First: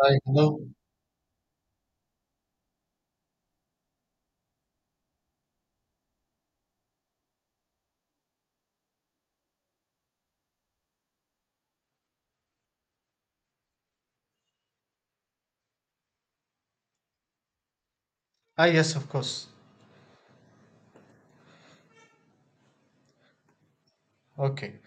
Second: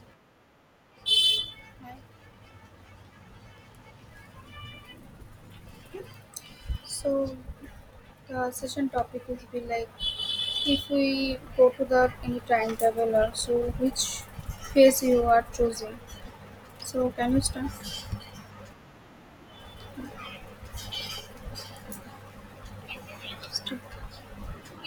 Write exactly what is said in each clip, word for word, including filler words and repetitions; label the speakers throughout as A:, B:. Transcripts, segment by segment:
A: Hi, hello.
B: Right. So the session topic would be like if we go to the any time traveler, so which phase you are choosing? So can you start?
A: Ah, yes, of course. Okay,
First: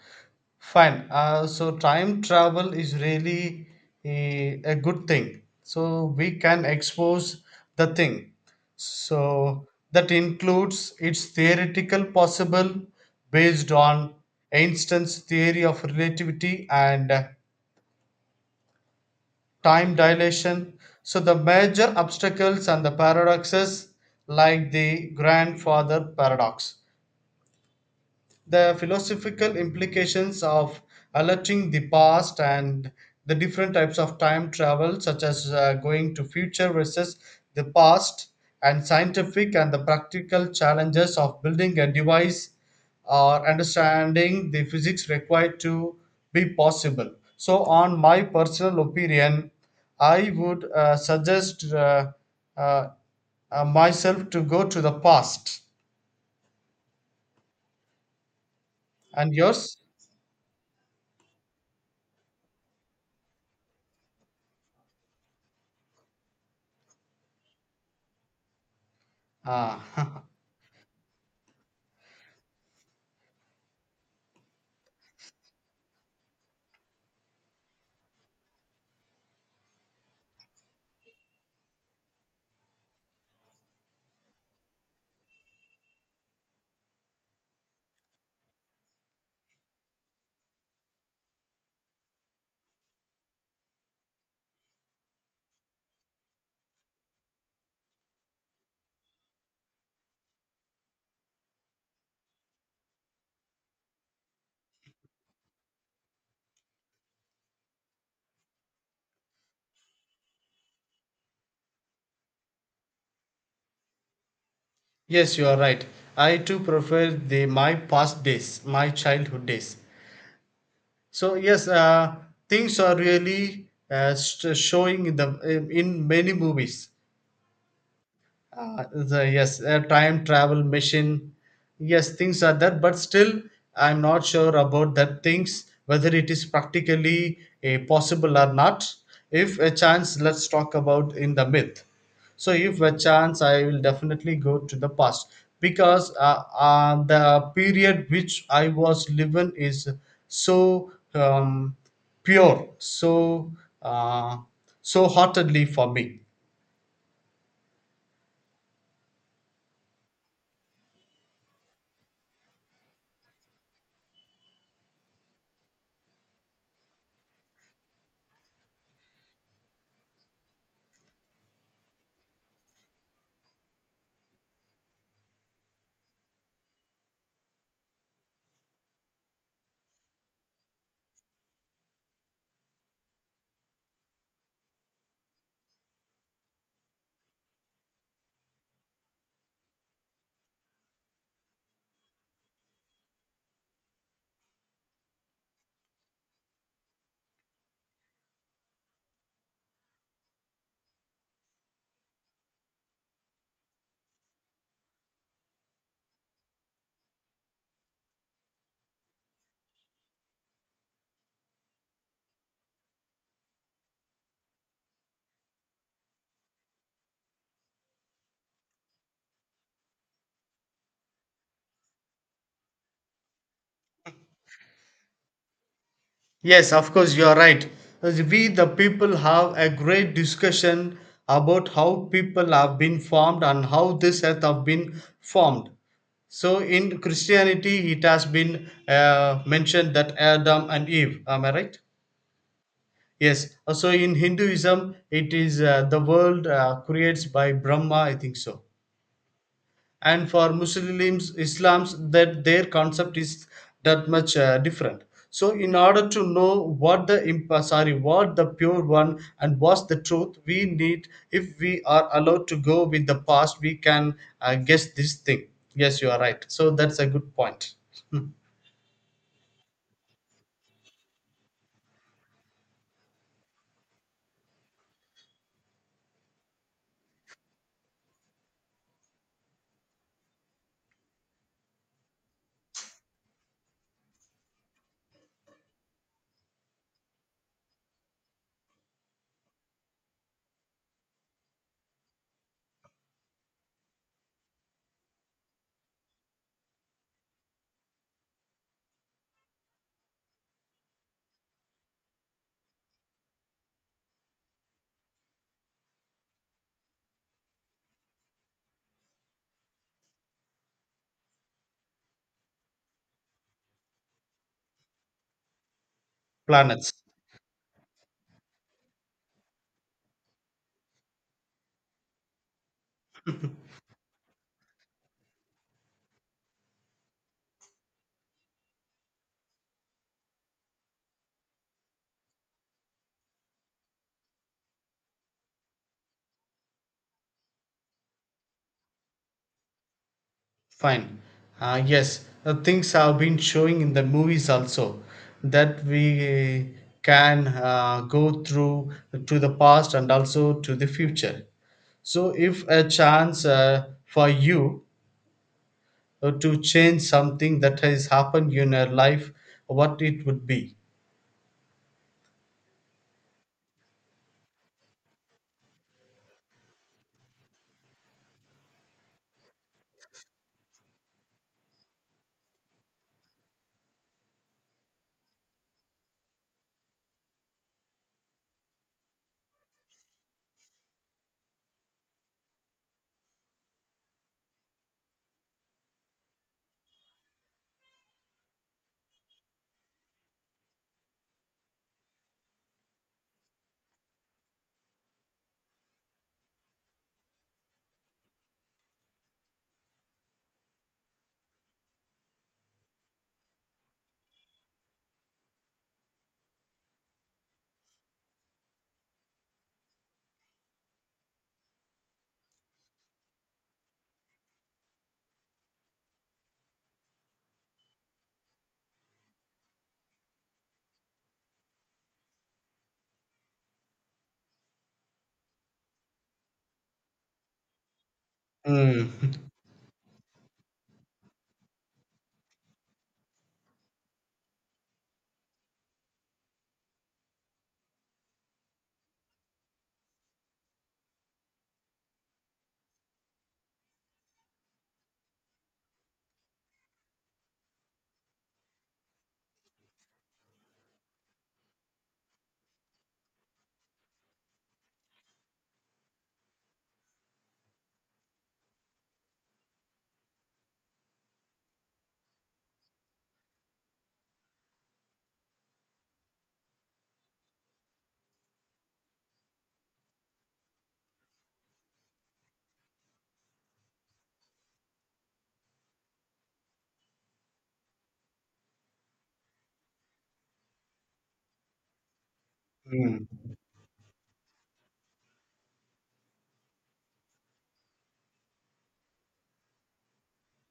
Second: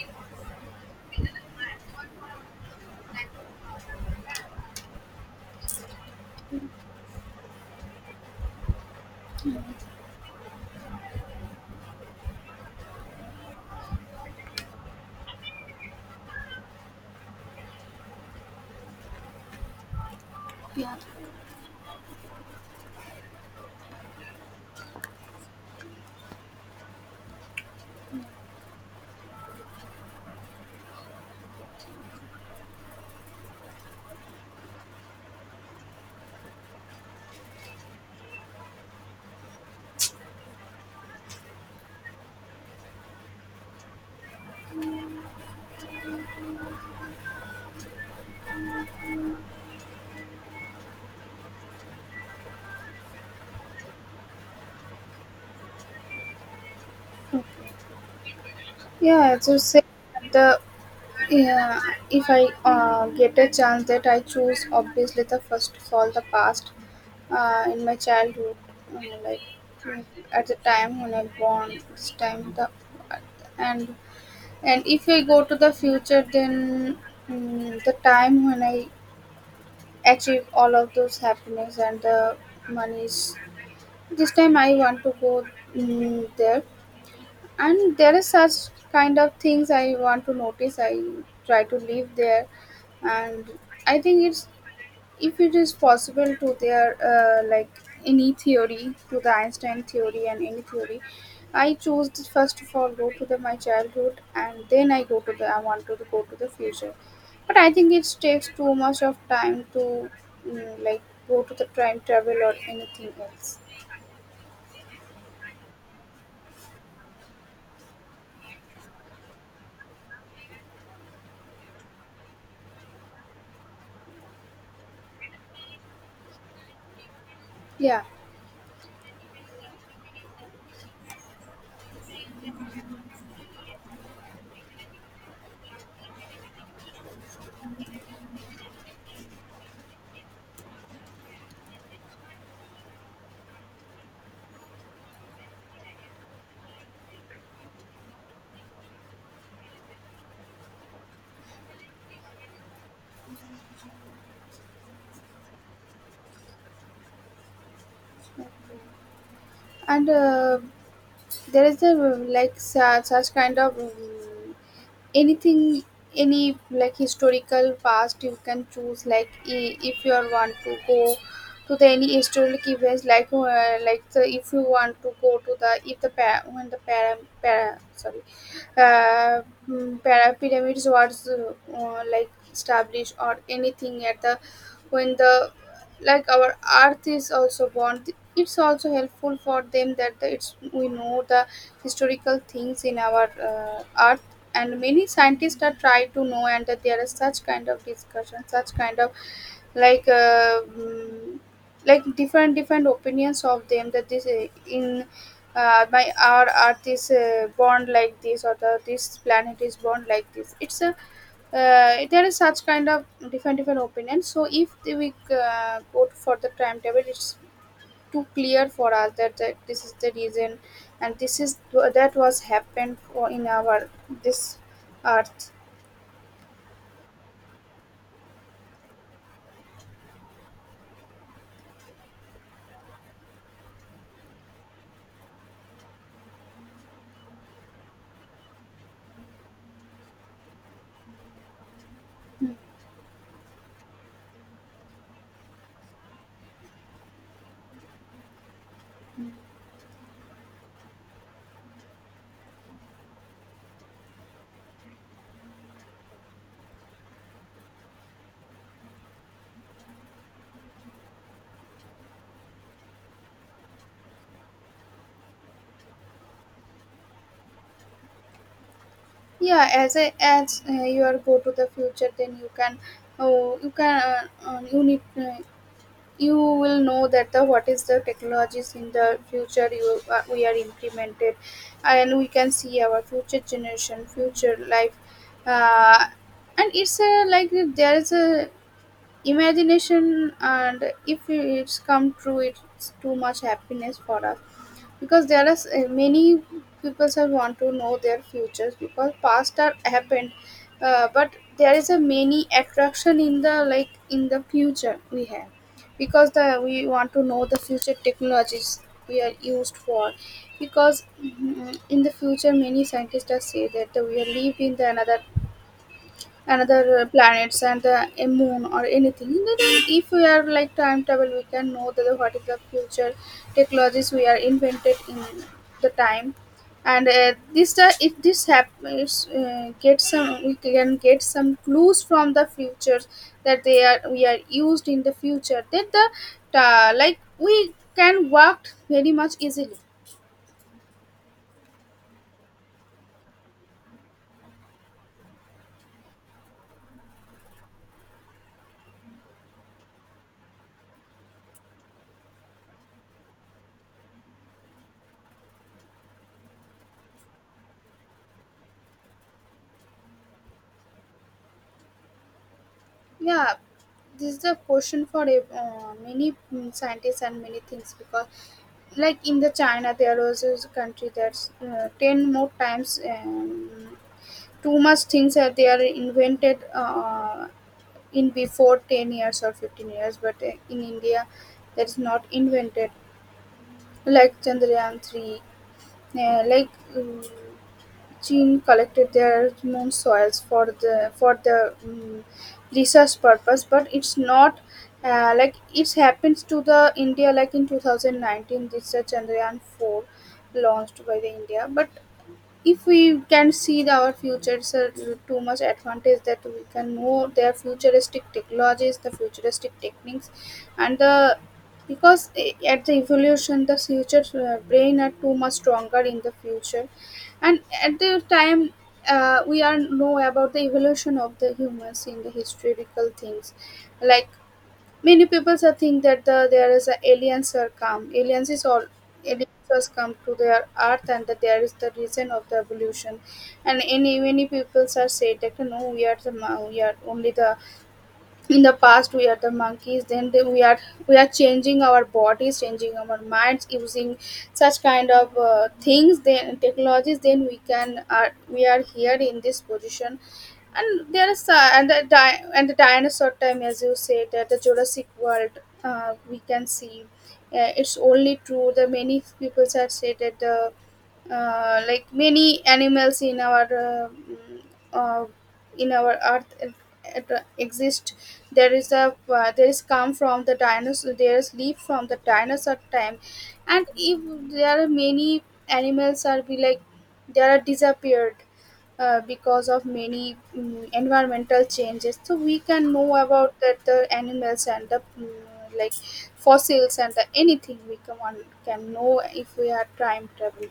A: fine. Uh, so time travel is really a, a good thing. So we can expose the thing. So that includes its theoretical possible based on Einstein's theory of relativity and uh, time dilation.
B: Yeah.
A: So the major obstacles and the paradoxes like the grandfather paradox, the philosophical implications of alerting the past, and the different types of time travel, such as uh, going to future versus the past, and scientific and the practical challenges of building a device or understanding the physics required to be possible. So on my personal opinion, I would uh, suggest uh, uh, uh, myself to go to the past. And
B: Yeah, so
A: yours?
B: say the yeah, if I uh, get a chance that I choose obviously the first of all the past uh, in my childhood, uh,
A: Ah.
B: like at the time when I born, this time the and And if I go to the future, then mm, the time when I achieve all of those happiness and the monies, this time I want to go mm, there. And there is such kind of things I want to notice. I try to live there, and I think it's if it is possible to their uh, like any theory to the einstein theory and any theory I choose the first of all go to the my childhood and then i go to the I want to go to the future, but I think it takes too much of time to mm, like go to the time travel or anything else.
A: Yes, you are right. I too prefer the my past days, my childhood days. So yes, uh, things are really uh, st- showing in the in many movies,
B: Yeah,
A: uh, the, yes, a time travel machine. Yes, things are there, but still I'm not sure about that things, whether it is practically a possible or not. If a chance, let's talk about in the myth. So if a chance, I will definitely go to the past, because uh, uh, the period which I was living is so um, pure, so uh, so heartedly for me.
B: and uh, there is a uh, like such, such kind of um, anything, any like historical past you can choose like i- if you are want to go to the any historic events like uh, like the, if you want to go to the if the pa- when the para, para sorry uh, mm, para pyramids was uh, uh, like established or anything at the when the like our earth is also born. It's also helpful for them that the, it's we know the historical things in our uh, earth. And many scientists are try to know and that there is such kind of discussion, such kind of like uh, mm, like different different opinions of them that this uh, in uh, my our earth is uh, born like this, or the this planet is born like this. It's a uh, There is such kind of different different opinions, so if we uh, go for the timetable, it's too clear for us that, that this is the reason, and this is that was happened for in our this earth.
A: Yes, of course, you are right. As we, the people, have a great discussion about how people have been formed and how this earth have been formed. So, in Christianity, it has been uh, mentioned that Adam and Eve. Am I right? Yes. So, in Hinduism, it is uh, the world uh, creates by Brahma, I think so. And for Muslims, Islams, that their concept is that much uh, different. So in order to know what the imp- uh, sorry, what the pure one and what's the truth, we need, if we are allowed to go with the past, we can uh, guess this thing. Yes, you are right, so that's a good point. Hmm.
B: Yeah, as a as uh, you are go to the future, then you can oh you can uh, uh, you need uh, you will know that the what is the technologies in the future you uh, we are implemented, and we can see our future generation future life. Uh, and it's a, like There is a imagination, and if it's come true, it's too much happiness for us, because there are s- uh, many people who want to know their futures, because past are happened. Uh, but there is a many attraction in the like in the future we have, because the we want to know the future technologies we are used for, because mm, in the future many scientists are say that we will live in the another
A: Planets.
B: another uh, planets and uh, a moon or anything. Then if we are like time travel, we can know that what is the future technologies we are invented in the time. And uh, this uh, if this happens, uh, get some we can get some clues from the futures that they are we are used in the future, that the uh, like we can work very much easily.
A: Fine. Uh, yes, uh, things have been showing in the movies also, that we can uh, go through to the past and also to the future. So, if a chance uh, for you uh, to change something that has happened in your life, what it would be?
B: Yeah, this is a question for ev- uh, many mm, scientists and many things, because like in the china there was a country that's uh, ten more times, um, too much things are they are invented uh, in before ten years or fifteen years, but uh, in india that is not invented, like chandrayaan three. uh, like um, Qin collected their known soils for the for the mm, research purpose, but it's not uh, like it's happens to the India like in two thousand nineteen research Chandrayaan four launched by the India. But if we can see the- our future is a too much advantage that we can know their futuristic technologies, the futuristic techniques, and the because eh, at the evolution the future uh, brain are too much stronger in the future. And at the time uh, we are know about the evolution of the humans in the historical things, like many people so think that the, there is a aliens are come. Aliens is all
A: Mm.
B: Aliens has come to their earth, and that there is the reason of the evolution. And any many people are say that no, we are the mon- we are only the in the past we are the monkeys. Then they, we are we are changing our bodies, changing our minds using such kind of uh, things. Then technologies. Then we can are We are here in this position. And there is uh, and the di- and the dinosaur time, as you said, that the jurassic world uh, we can see uh, it's only true the many people have said that the uh, like many animals in our uh, mm, uh, in our earth uh, uh, exist. there is a uh, there is come from the dinosaur, there is leap from the dinosaur time. And if there are many animals are be like, they are disappeared, uh, because of many mm, environmental changes. So we can know
A: Mm.
B: about that the animals and the mm, like fossils and the anything we can, one can know, if we are time travel.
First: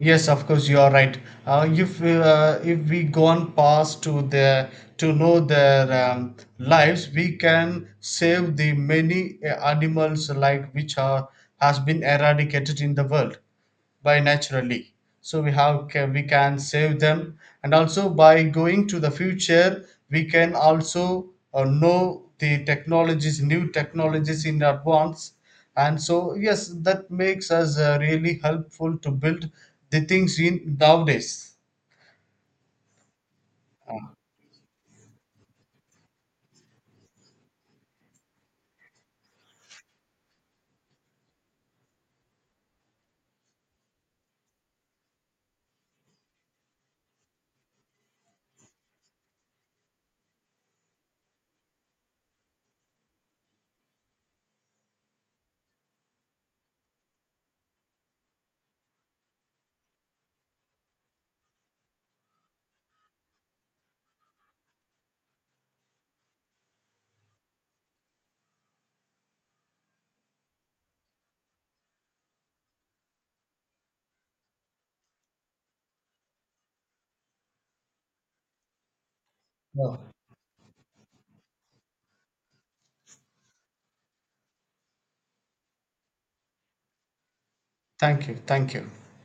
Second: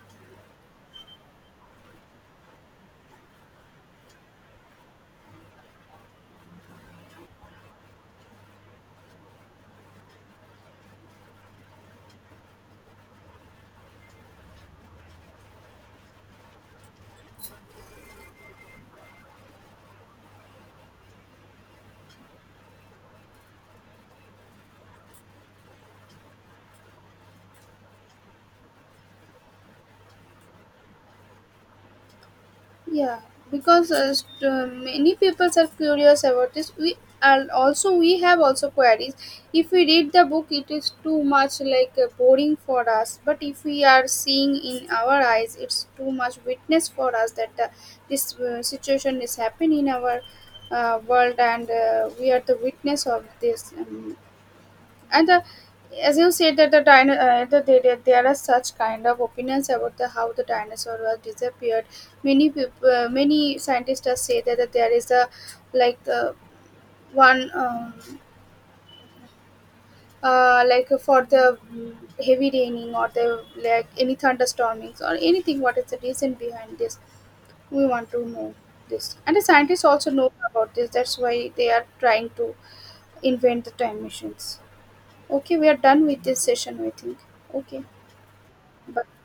A: Yes, of course, you are right. Uh, if uh, if we go on past to their to know their um, lives, we can save the many uh, animals like which are has been eradicated in the world by naturally, so we have ca- we can save them. And also by going to the future, we can also uh, know the technologies, new technologies, in advance. And so yes, that makes us uh, really helpful to build the things in nowadays.
B: Yeah, because uh, st- uh, many people are curious about this. We, and also we have also queries. If we read the book, it is too much like uh, boring for us. But if we are seeing in our eyes, it's too much witness for us that uh, this uh, situation is happening in our uh, world, and uh, we are the witness of this. Um, and the, as you said that the dino, uh, the, there the- there are such kind of opinions about the how the dinosaur was disappeared. Many people uh, many scientists have said that, that there is a like the one um, uh, like uh, for the mm, heavy raining or the like any thunderstormings or anything. What is the reason behind this? We want to know this. And the scientists also
A: Well,
B: know about this, that's why they are trying to invent the time machines. Okay, we are done with this session, I think. Okay,
A: thank you, thank you.
B: bye.